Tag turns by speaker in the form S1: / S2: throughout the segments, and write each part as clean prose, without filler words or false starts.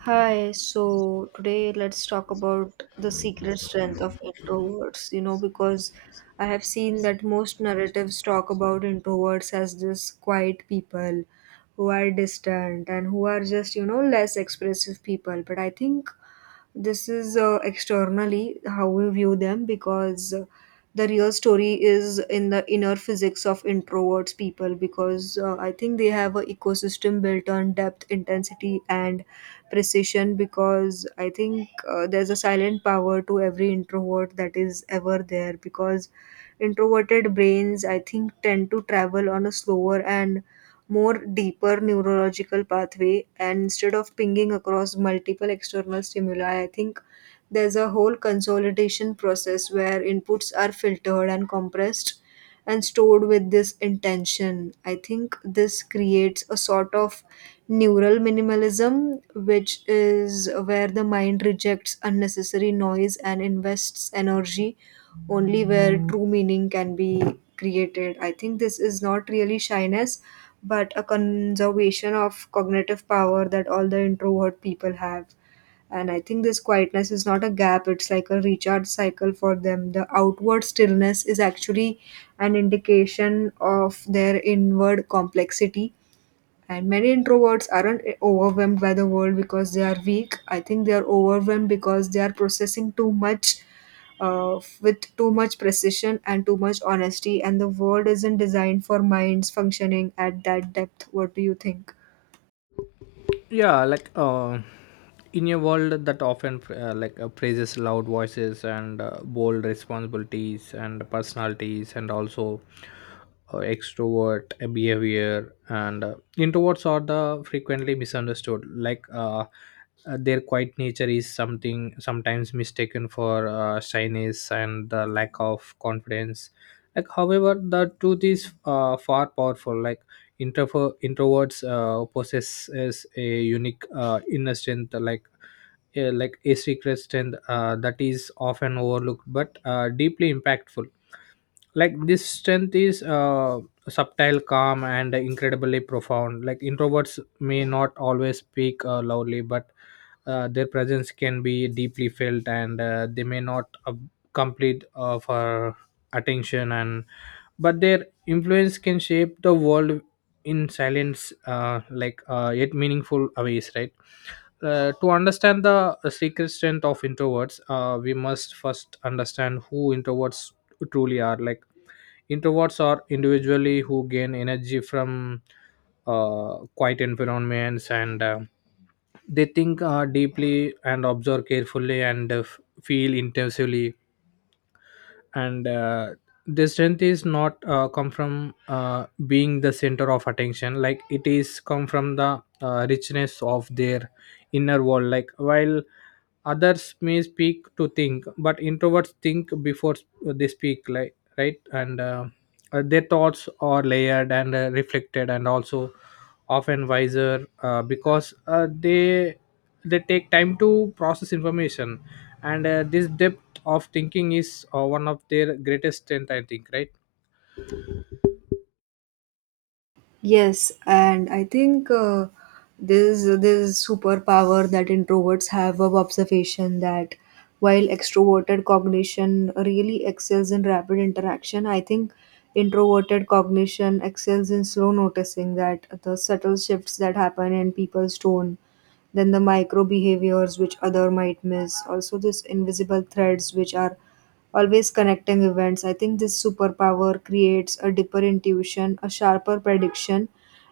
S1: Hi, so today let's talk about the secret strength of introverts, because I have seen that most narratives talk about introverts as this quiet people who are distant and who are just, less expressive people. But I think this is externally how we view them, because the real story is in the inner physics of introverts people, because I think they have an ecosystem built on depth, intensity, and precision, because I think there's a silent power to every introvert that is ever there, because introverted brains I think tend to travel on a slower and more deeper neurological pathway, and instead of pinging across multiple external stimuli, I think there's a whole consolidation process where inputs are filtered and compressed and stored with this intention. I think this creates a sort of neural minimalism, which is where the mind rejects unnecessary noise and invests energy only where true meaning can be created. I think this is not really shyness, but a conservation of cognitive power that all the introvert people have. And I think this quietness is not a gap, it's like a recharge cycle for them. The outward stillness is actually an indication of their inward complexity, and many introverts aren't overwhelmed by the world because they are weak. I think they are overwhelmed because they are processing too much with too much precision and too much honesty. And the world isn't designed for minds functioning at that depth. What do you think?
S2: Yeah. In a world that often praises loud voices and bold responsibilities and personalities, and also extrovert behavior. And introverts are the frequently misunderstood. Their quiet nature is something sometimes mistaken for shyness and the lack of confidence. Like, however, the truth is far powerful. Introverts possess a unique inner strength, like a secret strength that is often overlooked but deeply impactful. Like, this strength is subtle, calm, and incredibly profound. Like, introverts may not always speak loudly, but their presence can be deeply felt. And they may not complete for attention, and but their influence can shape the world in silence, yet meaningful ways, right? To understand the secret strength of introverts, we must first understand who introverts truly are. Like, introverts are individually who gain energy from quiet environments. And they think deeply, and observe carefully, and feel intensively. And the strength is not come from being the center of attention. Like, it is come from the richness of their inner world. Like, while others may speak to think, but introverts think before they speak, like, right. And their thoughts are layered and reflected, and also often wiser because they take time to process information. And this depth of thinking is one of their greatest strength, I think, right?
S1: Yes, and I think this superpower that introverts have of observation, that while extroverted cognition really excels in rapid interaction, I think introverted cognition excels in slow noticing, that the subtle shifts that happen in people's tone, then the micro behaviors which other might miss, also this invisible threads which are always connecting events. I think this superpower creates a deeper intuition, a sharper prediction,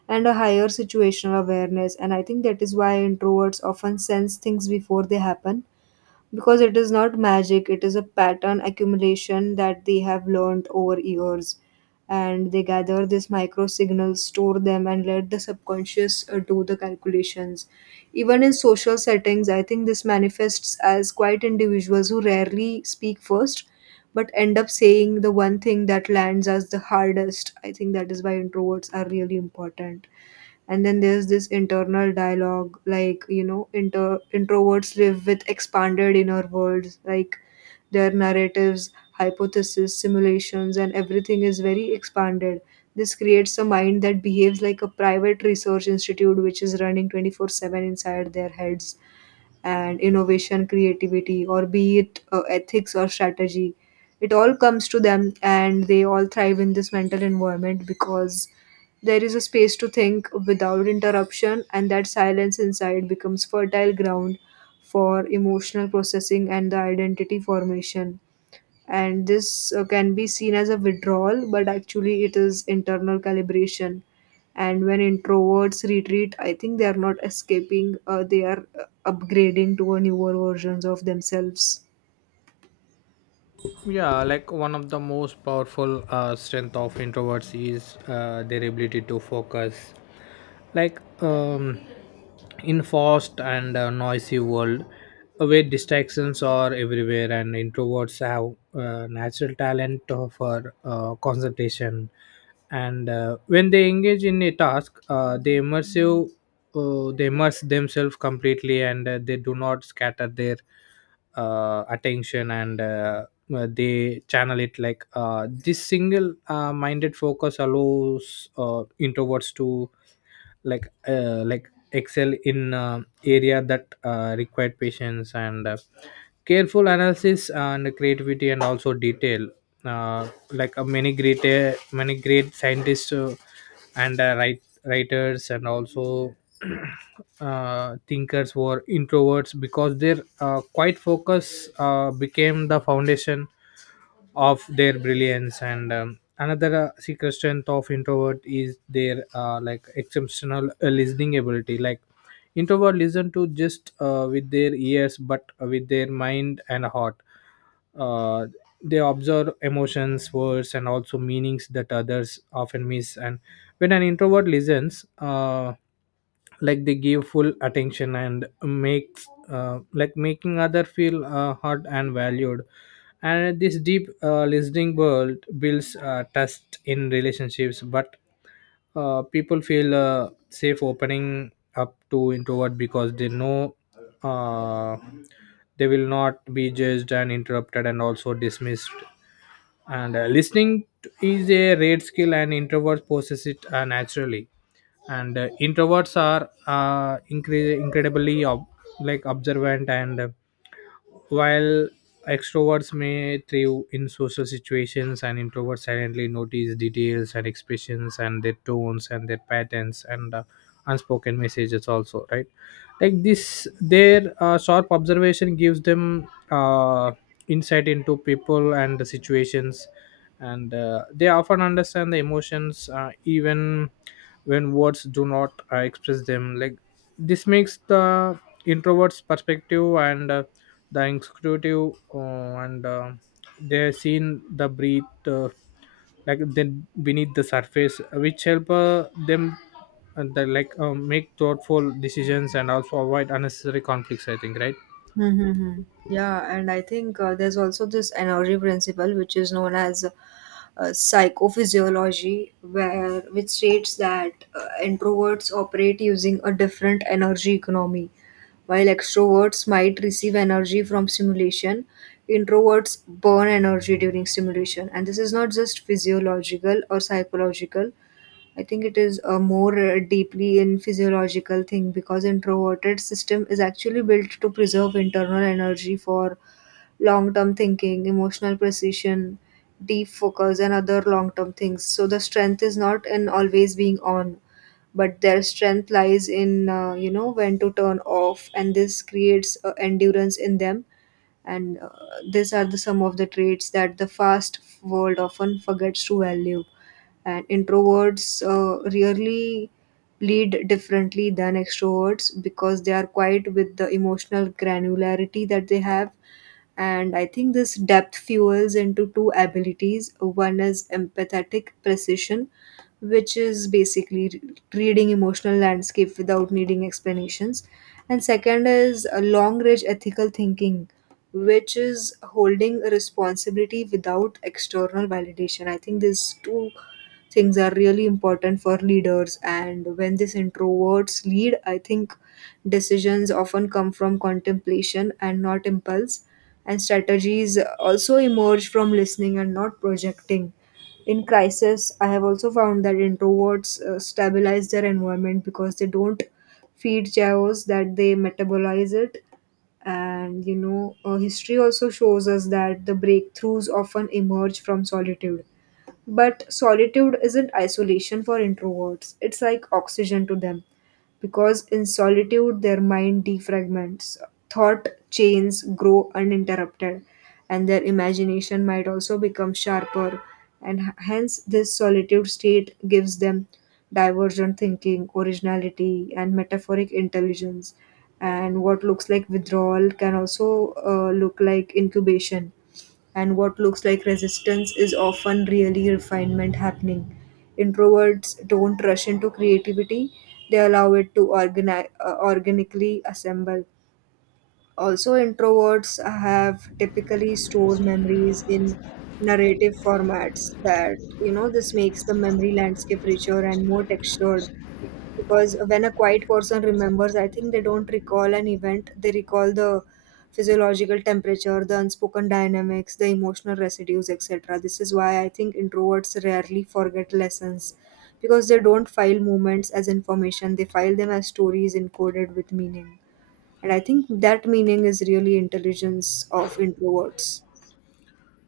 S1: and a higher situational awareness. And I think that is why introverts often sense things before they happen, because it is not magic, it is a pattern accumulation that they have learned over years, and they gather these micro signals, store them, and let the subconscious do the calculations. Even in social settings, I think this manifests as quiet individuals who rarely speak first but end up saying the one thing that lands as the hardest. I think that is why introverts are really important. And then there's this internal dialogue, like introverts live with expanded inner worlds, like their narratives, hypotheses, simulations, and everything is very expanded. This creates a mind that behaves like a private research institute which is running 24/7 inside their heads, and innovation, creativity, or be it ethics or strategy. It all comes to them, and they all thrive in this mental environment, because there is a space to think without interruption, and that silence inside becomes fertile ground for emotional processing and the identity formation. And this can be seen as a withdrawal, but actually it is internal calibration. And when introverts retreat, I think they are not escaping, they are upgrading to a newer versions of themselves.
S2: Yeah like One of the most powerful strength of introverts is their ability to focus, like um in fast and noisy world, where distractions are everywhere. And introverts have natural talent for concentration. And when they engage in a task, they immersive, they immerse themselves completely. And they do not scatter their attention, and they channel it. Like, this single minded focus allows introverts to excel in area that required patience and careful analysis and creativity, and also detail. Many great many great scientists, and writers, and also thinkers were introverts because their quiet focus became the foundation of their brilliance. And another secret strength of introvert is their exceptional listening ability. Like, introvert listen to just with their ears, but with their mind and heart. uh, they observe emotions, words, and also meanings that others often miss. And when an introvert listens, like, they give full attention and makes making other feel heard and valued. And this deep listening world builds trust in relationships. But people feel safe opening up to introvert because they know uh, they will not be judged and interrupted, and also dismissed. And listening is a rare skill, and introverts possess it naturally. And introverts are incredibly observant. And while extroverts may thrive in social situations, and introverts silently notice details, and expressions, and their tones, and their patterns, and unspoken messages also, right? Like, this their sharp observation gives them insight into people and the situations. And they often understand the emotions even when words do not express them. Like, this makes the introvert's perspective and the inquisitive, and they're seen the breathe, like then beneath the surface, which help them and the, like, make thoughtful decisions and also avoid unnecessary conflicts, I think, right?
S1: Mm-hmm. Yeah, and I think there's also this energy principle, which is known as psychophysiology, where which states that introverts operate using a different energy economy. While extroverts might receive energy from stimulation, introverts burn energy during stimulation. And this is not just physiological or psychological, I think it is a more deeply in physiological thing, because introverted system is actually built to preserve internal energy for long-term thinking, emotional precision, deep focus, and other long-term things. So the strength is not in always being on, but their strength lies in you know when to turn off, and this creates endurance in them. And these are the some of the traits that the fast world often forgets to value, and introverts rarely lead differently than extroverts, because they are quiet with the emotional granularity that they have. And I think this depth fuels into two abilities. One is empathetic precision, which is basically reading emotional landscape without needing explanations, and second is a long range ethical thinking, which is holding a responsibility without external validation. I think these two things are really important for leaders, and when these introverts lead, I think decisions often come from contemplation and not impulse, and strategies also emerge from listening and not projecting. In crisis, I have also found that introverts stabilize their environment, because they don't feed chaos, that they metabolize it. And history also shows us that the breakthroughs often emerge from solitude. But solitude isn't isolation for introverts, it's like oxygen to them, because in solitude their mind defragments, thought chains grow uninterrupted, and their imagination might also become sharper. And hence, this solitude state gives them divergent thinking, originality, and metaphoric intelligence. And what looks like withdrawal can also look like incubation, and what looks like resistance is often really refinement happening. Introverts don't rush into creativity, they allow it to organically assemble. Also, introverts have typically stored memories in narrative formats that, this makes the memory landscape richer and more textured, because when a quiet person remembers, I think they don't recall an event, they recall the physiological temperature, the unspoken dynamics, the emotional residues, etc. This is why I think introverts rarely forget lessons, because they don't file moments as information, they file them as stories encoded with meaning. And I think that meaning is really intelligence of introverts.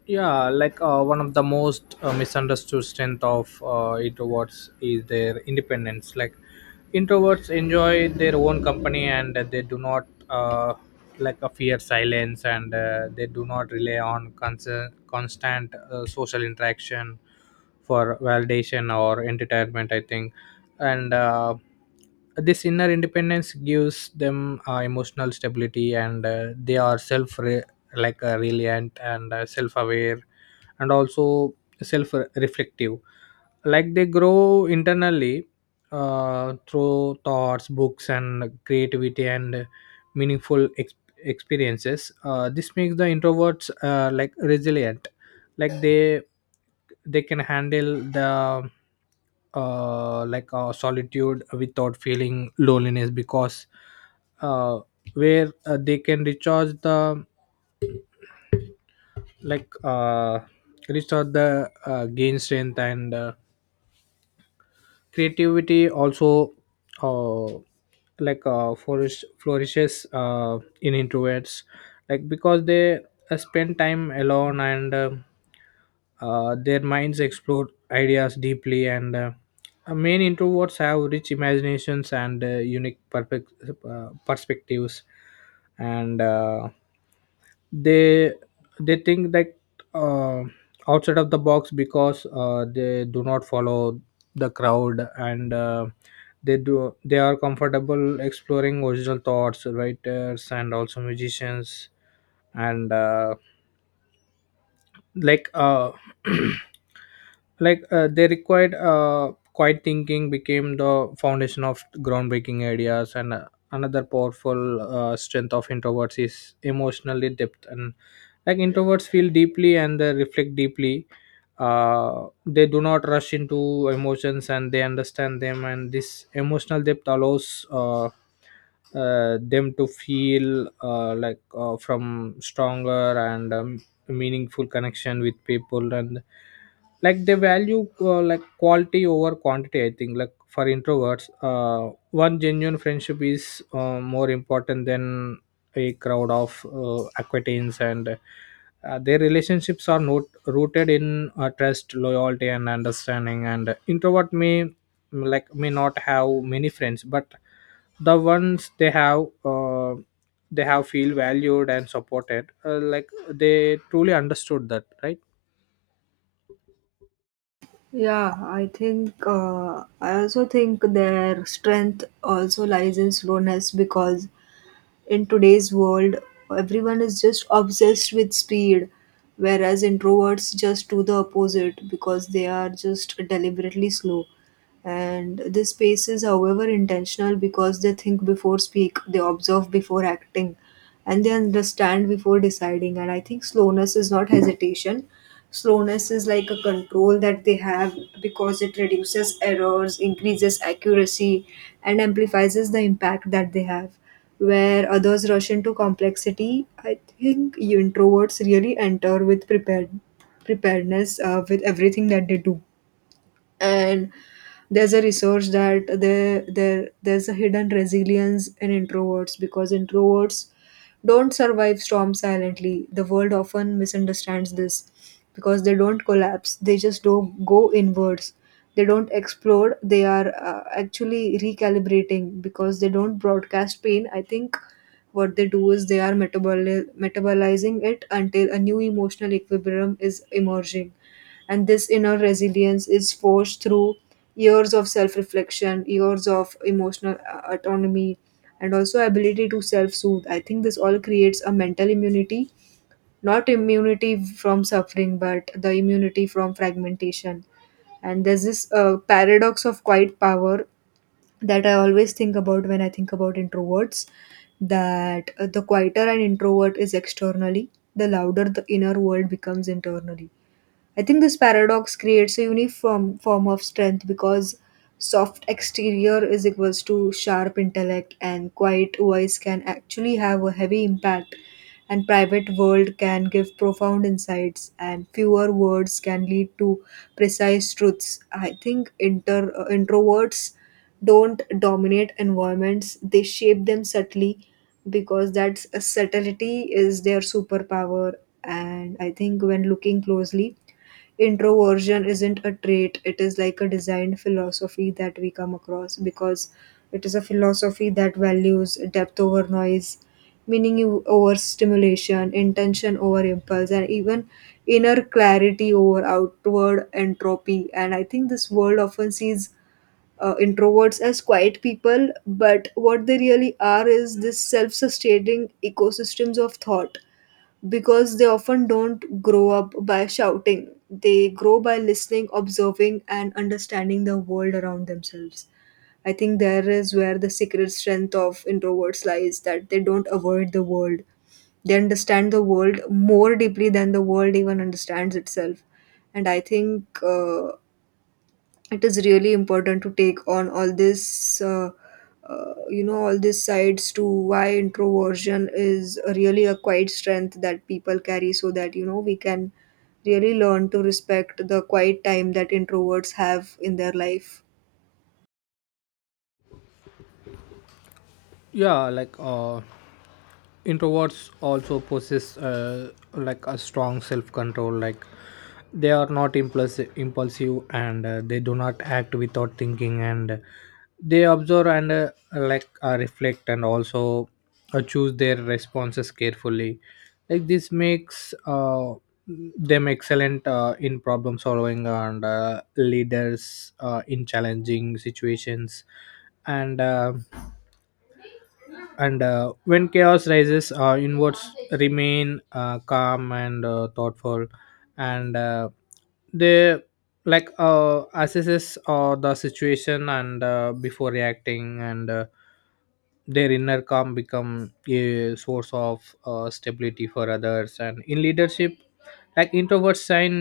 S2: Yeah. One of the most misunderstood strength of introverts is their independence. Like, introverts enjoy their own company, and they do not like a fear silence. And they do not rely on constant social interaction for validation or entertainment, I think. And this inner independence gives them emotional stability. And they are self, resilient, and self-aware, and also self-reflective. Like, they grow internally through thoughts, books, and creativity, and meaningful experiences. This makes the introverts resilient. Like, they can handle the solitude without feeling loneliness, because uh, where they can recharge the, like uh, restore the, gain strength, and creativity also uh, flourishes in introverts. Like, because they spend time alone. And their minds explore ideas deeply. And main introverts have rich imaginations and unique perspectives. And they they think that uh, outside of the box, because they do not follow the crowd. And they are comfortable exploring original thoughts, writers, and also musicians. And like uh they required quiet thinking became the foundation of groundbreaking ideas. And another powerful strength of introverts is emotionally depth. And, like, introverts feel deeply, and they reflect deeply. They do not rush into emotions, and they understand them. And this emotional depth allows them to feel from stronger and meaningful connection with people. And, like, they value like, quality over quantity, I think. Like, for introverts, one genuine friendship is more important than a crowd of acquaintance. And their relationships are not rooted in trust, loyalty, and understanding. And introvert may, like, may not have many friends, but the ones they have feel valued and supported, like they truly understood that, right?
S1: Yeah, I think I also think their strength also lies in slowness, because in today's world everyone is just obsessed with speed, whereas introverts just do the opposite because they are just deliberately slow. And this pace is however intentional, because they think before speak, they observe before acting, and they understand before deciding. And I think slowness is not hesitation, slowness is like a control that they have, because it reduces errors, increases accuracy, and amplifies the impact that they have. Where others rush into complexity, I think you introverts really enter with preparedness with everything that they do. And there's a research that there's a hidden resilience in introverts, because introverts don't survive storms silently. The world often misunderstands this, because they don't collapse, they just don't go inwards, they don't explode, they are actually recalibrating, because they don't broadcast pain. I think what they do is they are metabolizing it until a new emotional equilibrium is emerging. And this inner resilience is forged through years of self reflection, years of emotional autonomy, and also ability to self soothe. I think this all creates a mental immunity, not immunity from suffering, but the immunity from fragmentation. And there's this paradox of quiet power that I always think about when I think about introverts, that the quieter an introvert is externally, the louder the inner world becomes internally. I think this paradox creates a unique form of strength, because soft exterior is equals to sharp intellect, and quiet voice can actually have a heavy impact, and private world can give profound insights, and fewer words can lead to precise truths. I think introverts don't dominate environments, they shape them subtly, because that subtlety is their superpower. And I think when looking closely, introversion isn't a trait, it is like a designed philosophy that we come across, because it is a philosophy that values depth over noise, meaning over stimulation, intention over impulse, and even inner clarity over outward entropy. And I think this world often sees introverts as quiet people, but what they really are is this self-sustaining ecosystems of thought, because they often don't grow up by shouting. They grow by listening, observing, and understanding the world around themselves. I think there is where the secret strength of introverts lies, that they don't avoid the world. They understand the world more deeply than the world even understands itself. And I think it is really important to take on all this all these sides to why introversion is really a quiet strength that people carry, so that we can really learn to respect the quiet time that introverts have in their life.
S2: Yeah. Introverts also possess like a strong self control. Like, they are not impulsive and they do not act without thinking. And they observe, and reflect, and also choose their responses carefully. Like, this makes them excellent in problem solving, and leaders in challenging situations. And uh, and uh, when chaos rises, inwards remain calm and thoughtful. And they, assesses the situation and before reacting. And their inner calm become a source of stability for others. And in leadership, like, introverts shine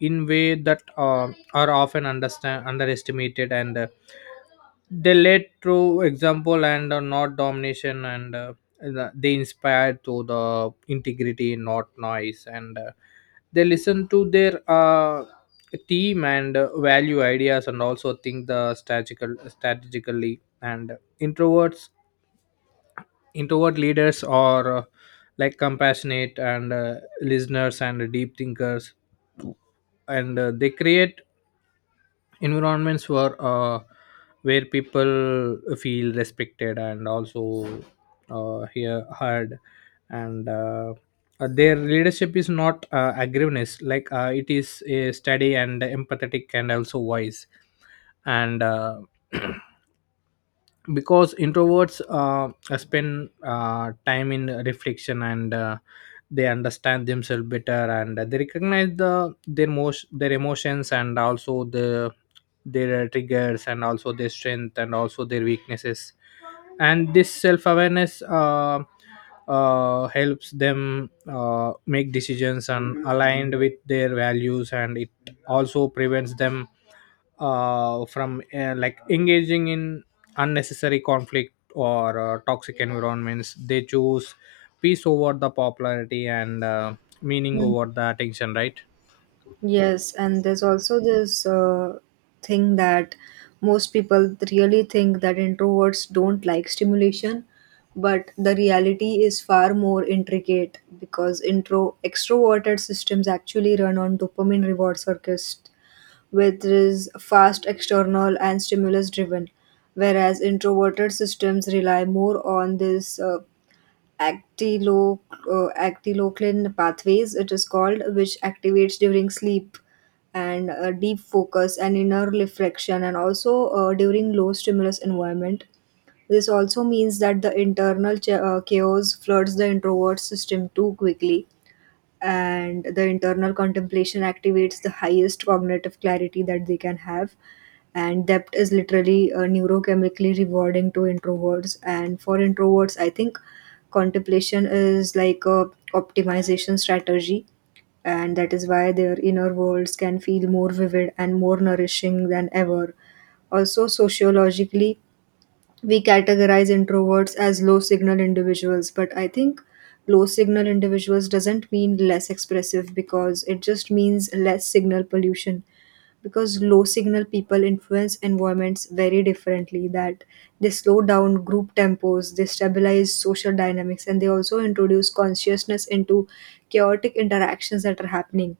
S2: in way that are often understand underestimated. And they led through example and not domination. And they inspired through the integrity, not noise. And they listen to their team, and value ideas, and also think the strategically. And introverts introvert leaders are like compassionate, and listeners, and deep thinkers. And they create environments were where people feel respected, and also heard. And their leadership is not aggressiveness. It is a steady and empathetic, and also wise. And because introverts spend time in reflection. And they understand themselves better, and they recognize their emotions, and also the their triggers, and also their strength, and also their weaknesses. And this self-awareness helps them make decisions and aligned with their values. And it also prevents them from engaging in unnecessary conflict or toxic environments. They choose peace over the popularity, and meaning over the attention, right?
S1: Yes, and there's also this thing that most people really think that introverts don't like stimulation, but the reality is far more intricate, because intro extroverted systems actually run on dopamine reward circuits, which is fast, external, and stimulus driven, whereas introverted systems rely more on this actiloc- actiloclin pathways, it is called, which activates during sleep and deep focus and inner reflection and also during low stimulus environment. This also means that the internal chaos floods the introvert system too quickly, and the internal contemplation activates the highest cognitive clarity that they can have. And depth is literally neurochemically rewarding to introverts, and for introverts I think contemplation is like a optimization strategy, and that is why their inner worlds can feel more vivid and more nourishing than ever. Also sociologically, we categorize introverts as low signal individuals, but I think low signal individuals doesn't mean less expressive, because it just means less signal pollution. Because low signal people influence environments very differently, that they slow down group tempos, they stabilize social dynamics, and they also introduce consciousness into chaotic interactions that are happening.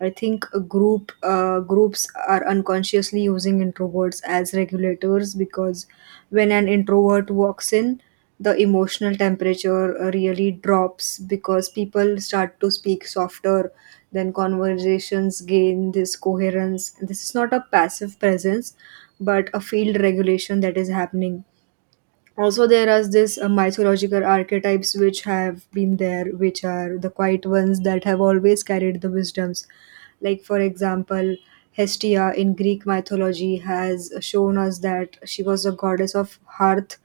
S1: I think a groups are unconsciously using introverts as regulators, because when an introvert walks in, the emotional temperature really drops because people start to speak softer. Then conversations gain this coherence. This is not a passive presence, but a field regulation that is happening. Also, there are this mythological archetypes which have been there, which are the quiet ones that have always carried the wisdoms. Like for example, Hestia in Greek mythology has shown us that she was a goddess of hearth,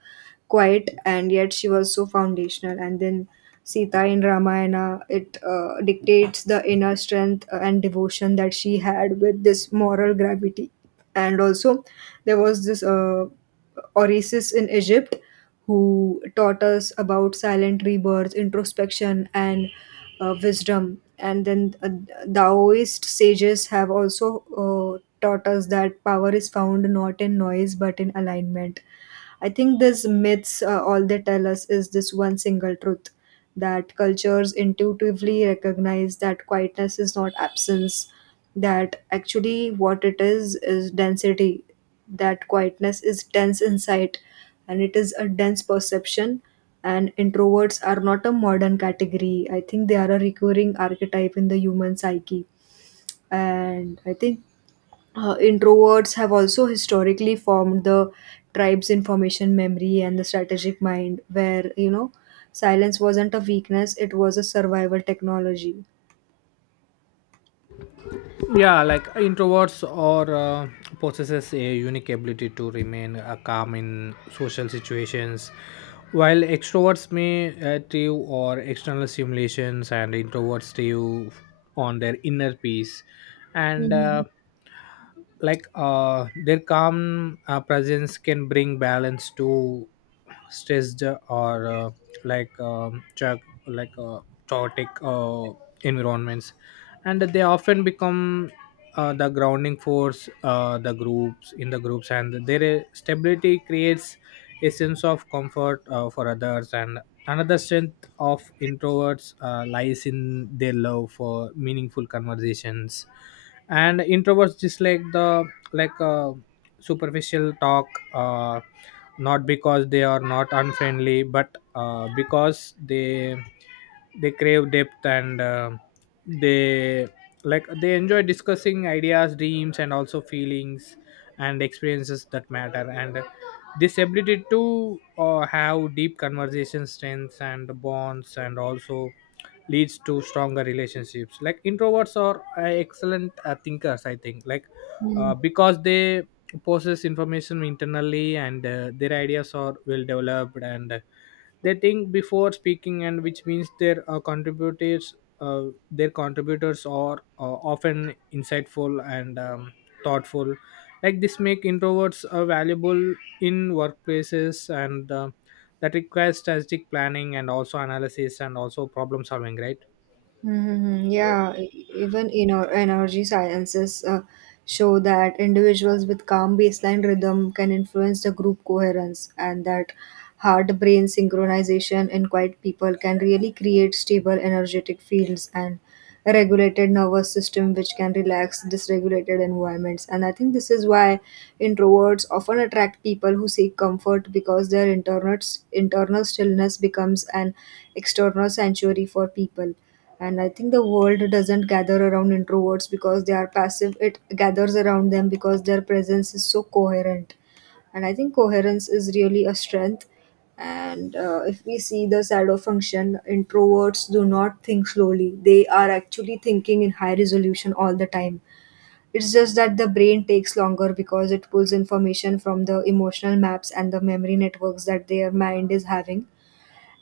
S1: quiet and yet she was so foundational. And then Sita in Ramayana, it dictates the inner strength and devotion that she had with this moral gravity. And also, there was this oasis in Egypt who taught us about silent rebirth, introspection, and wisdom. And then Taoist sages have also taught us that power is found not in noise but in alignment. I think these myths, all they tell us is this one single truth, that cultures intuitively recognize that quietness is not absence, that actually what it is density, that quietness is dense insight and it is a dense perception. And introverts are not a modern category. I think they are a recurring archetype in the human psyche. And I think introverts have also historically formed the tribe's information memory and the strategic mind, where, silence wasn't a weakness, it was a survival technology.
S2: Yeah. Introverts or possesses a unique ability to remain calm in social situations. While extroverts may thrive or external stimulations, and introverts thrive on their inner peace. And their calm presence can bring balance to stressed, or like um, chag- like uh, chaotic environments. And they often become the grounding force the groups in the groups. And their stability creates a sense of comfort for others. And another strength of introverts lies in their love for meaningful conversations. And introverts dislike the like uh, superficial talk, uh, not because they are not unfriendly, but because they crave depth. And they like, they enjoy discussing ideas, dreams, and also feelings and experiences that matter. And this ability to have deep conversation strengths and bonds, and also leads to stronger relationships. Like, introverts are excellent thinkers, I think. Like,
S1: Mhm.
S2: because they process information internally. And their ideas are well developed. And they think before speaking, and which means their contributors uh, their contributors are often insightful and thoughtful. Like, this make introverts valuable in workplaces, and that requires strategic planning, and also analysis, and also problem solving, right?
S1: Mm-hmm. Yeah, even in our energy sciences show that individuals with calm baseline rhythm can influence the group coherence, and that heart brain synchronization in quiet people can really create stable energetic fields and a regulated nervous system which can relax dysregulated environments. And I think this is why introverts often attract people who seek comfort, because their internal stillness becomes an external sanctuary for people. And I think the world doesn't gather around introverts because they are passive, it gathers around them because their presence is so coherent. And I think coherence is really a strength. And if we see the shadow function, introverts do not think slowly, they are actually thinking in high resolution all the time. It's just that the brain takes longer because it pulls information from the emotional maps and the memory networks that their mind is having.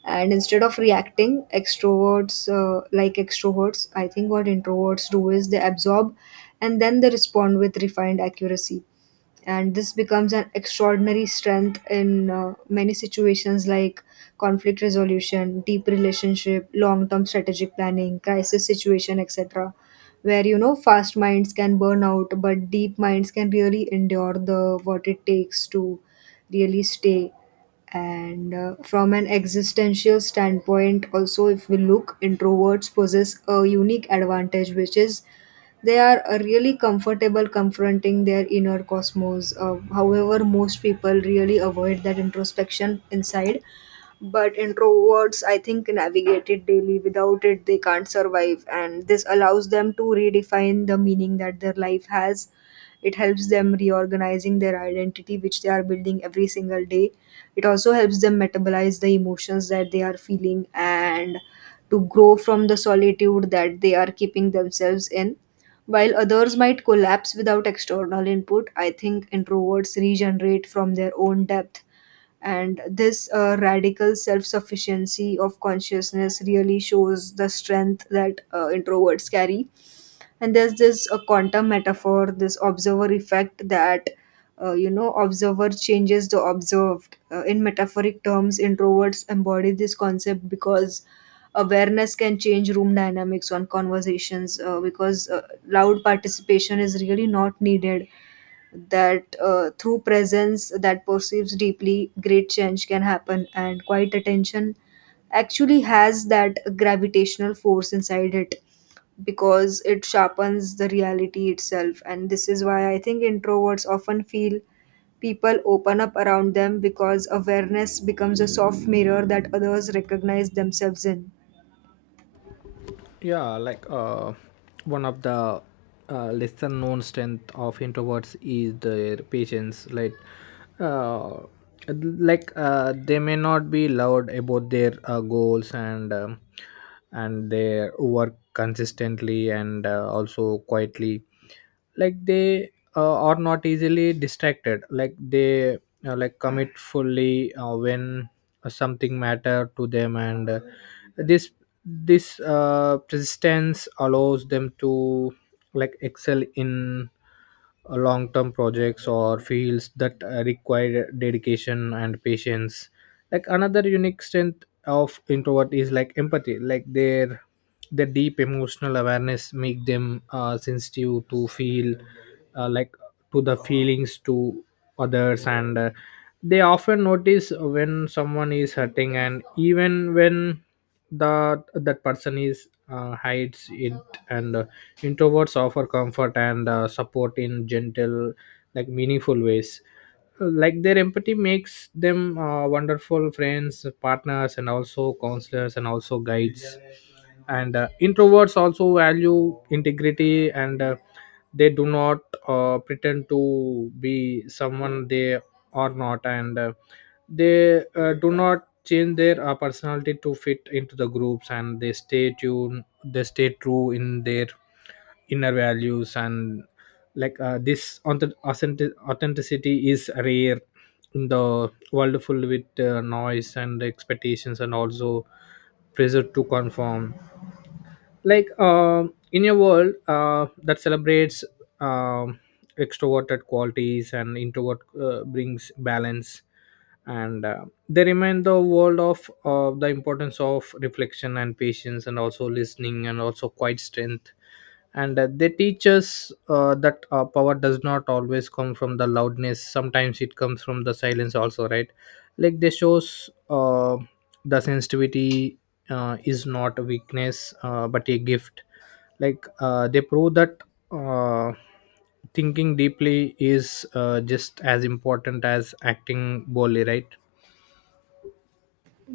S1: And instead of reacting extroverts, I think what introverts do is they absorb and then they respond with refined accuracy. And this becomes an extraordinary strength in many situations, like conflict resolution, deep relationship, long term strategic planning, crisis situation, etc., where fast minds can burn out but deep minds can really endure the what it takes to really stay. And from an existential standpoint also, if we look, introverts possess a unique advantage, which is they are really comfortable confronting their inner cosmos. However, most people really avoid that introspection inside, but introverts, I think, navigate it daily. Without it they can't survive, and this allows them to redefine the meaning that their life has. It helps them reorganizing their identity which they are building every single day. It also helps them metabolize the emotions that they are feeling, and to grow from the solitude that they are keeping themselves in. While others might collapse without external input, I think introverts regenerate from their own depth. And this radical self sufficiency of consciousness really shows the strength that introverts carry. And there's this quantum metaphor, this observer effect that, observer changes the observed. In metaphoric terms, introverts embody this concept, because awareness can change room dynamics on conversations because loud participation is really not needed, that through presence that perceives deeply, great change can happen, and quiet attention actually has that gravitational force inside it, because it sharpens the reality itself. And this is why I think introverts often feel people open up around them, because awareness becomes a soft mirror that others recognize themselves in.
S2: Yeah. One of the lesser known strength of introverts is their patience. Uh, they may not be loud about their goals. And their work consistently, and also quietly. Like, they are not easily distracted. Like, they commit fully when something matter to them. And this this persistence allows them to, like, excel in long-term projects or fields that require dedication and patience. Like, another unique strength of introvert is, like, empathy. Like, their deep emotional awareness make them sensitive to feel, uh, like to the feelings to others. And they often notice when someone is hurting, and even when that person is hides it. And introverts offer comfort and support in gentle, like, meaningful ways. Like, their empathy makes them wonderful friends, partners, and also counselors, and also guides. And introverts also value integrity. And they do not pretend to be someone they are not. And they do not change their personality to fit into the groups. And they stay true in their inner values. And this authenticity is rare in the world full with noise, and expectations, and also pressure to conform. In a world that celebrates um, extroverted qualities, and introvert brings balance. And they remind the world of the importance of reflection, and patience, and also listening, and also quiet strength. And they teach us that power does not always come from the loudness. Sometimes it comes from the silence also, right? Like, they shows the sensitivity is not a weakness, but a gift. They prove that uh, thinking deeply is just as important as acting boldly, right?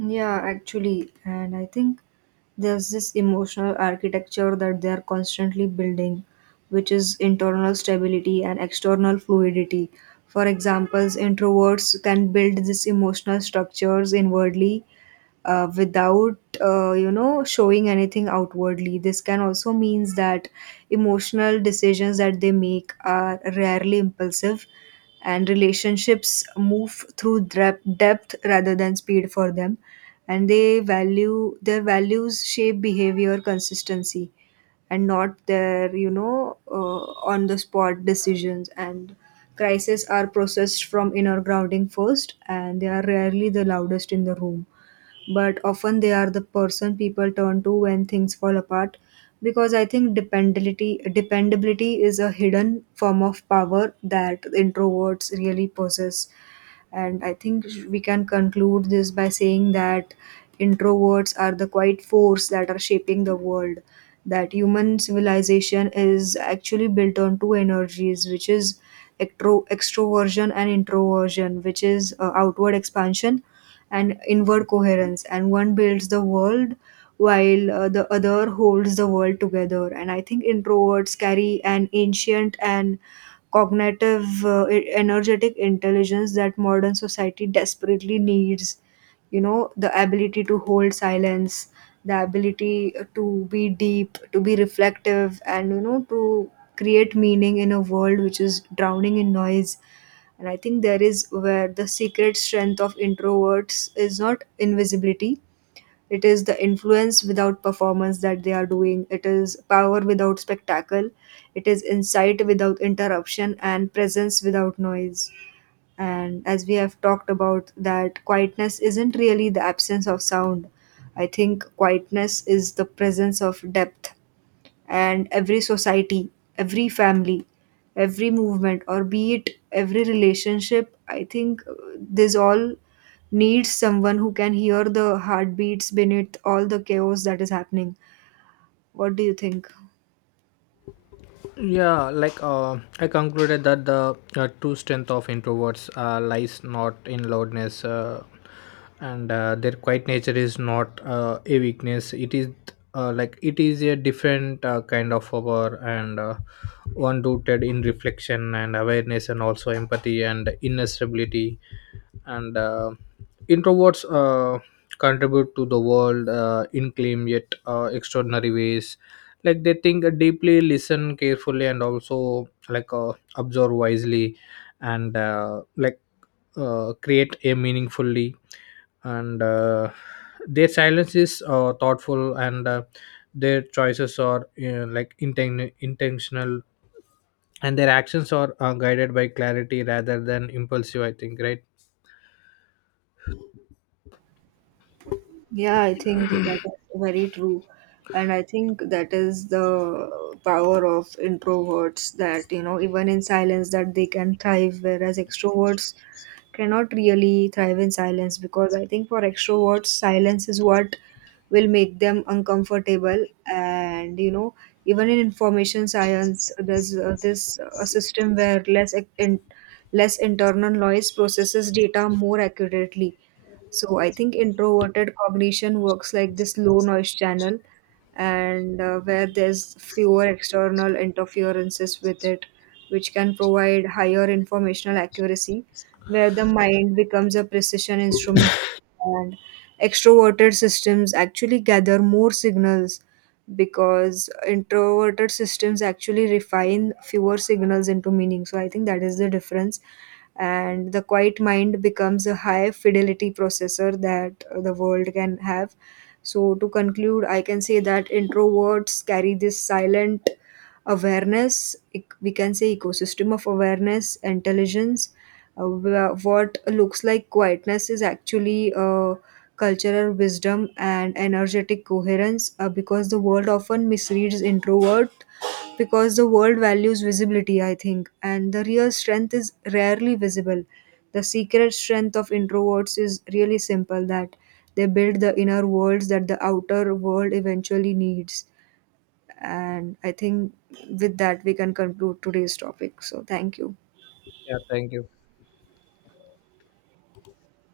S1: Yeah, actually, and I think there's this emotional architecture that they are constantly building, which is internal stability and external fluidity. For examples, introverts can build these emotional structures inwardly, without showing anything outwardly. This can also means that emotional decisions that they make are rarely impulsive, and relationships move through depth rather than speed for them. And they value their values shape behavior consistency, and not their, on the spot decisions. And crises are processed from inner grounding first, and they are rarely the loudest in the room. But often they are the person people turn to when things fall apart, because I think dependability is a hidden form of power that introverts really possess. And I think we can conclude this by saying that introverts are the quiet force that are shaping the world, that human civilization is actually built on two energies, which is extroversion and introversion, which is outward expansion and inward coherence. And one builds the world while the other holds the world together. And I think introverts carry an ancient and cognitive, energetic intelligence that modern society desperately needs. The ability to hold silence, the ability to be deep, to be reflective, and to create meaning in a world which is drowning in noise. And I think there is where the secret strength of introverts is not invisibility, it is the influence without performance that they are doing, it is power without spectacle, it is insight without interruption and presence without noise. And as we have talked about, that quietness isn't really the absence of sound, I think quietness is the presence of depth. And every society, every family, every movement, or be it every relationship, I think this all needs someone who can hear the heartbeats beneath all the chaos that is happening. What do you think?
S2: Yeah. I concluded that the true strength of introverts lies not in loudness. And their quiet nature is not a weakness. It is it is a different kind of power, and one rooted in reflection, and awareness, and also empathy, and inner stability. And introverts contribute to the world in claim yet extraordinary ways. Like, they think deeply, listen carefully, and also, observe wisely. And create a meaningfully. And their silence is thoughtful. And their choices are intentional. And their actions are guided by clarity rather than impulsive, I think, right?
S1: Yeah, I think that is very true. And I think that is the power of introverts that, even in silence that they can thrive, whereas extroverts cannot really thrive in silence, because I think for extroverts, silence is what will make them uncomfortable. And, even in information science, there's this a system where less internal noise processes data more accurately. So I think introverted cognition works like this low noise channel, and where there's fewer external interferences with it, which can provide higher informational accuracy, where the mind becomes a precision instrument. And extroverted systems actually gather more signals because introverted systems actually refine fewer signals into meaning. So I think that is the difference. And the quiet mind becomes a high fidelity processor that the world can have. So, to conclude, I can say that introverts carry this silent awareness, we can say ecosystem of awareness, intelligence. What looks like quietness is actually cultural wisdom and energetic coherence, because the world often misreads introvert, because the world values visibility, I think, and the real strength is rarely visible. The secret strength of introverts is really simple, that they build the inner worlds that the outer world eventually needs. And I think with that, we can conclude today's topic. So, thank you.
S2: Yeah, thank you.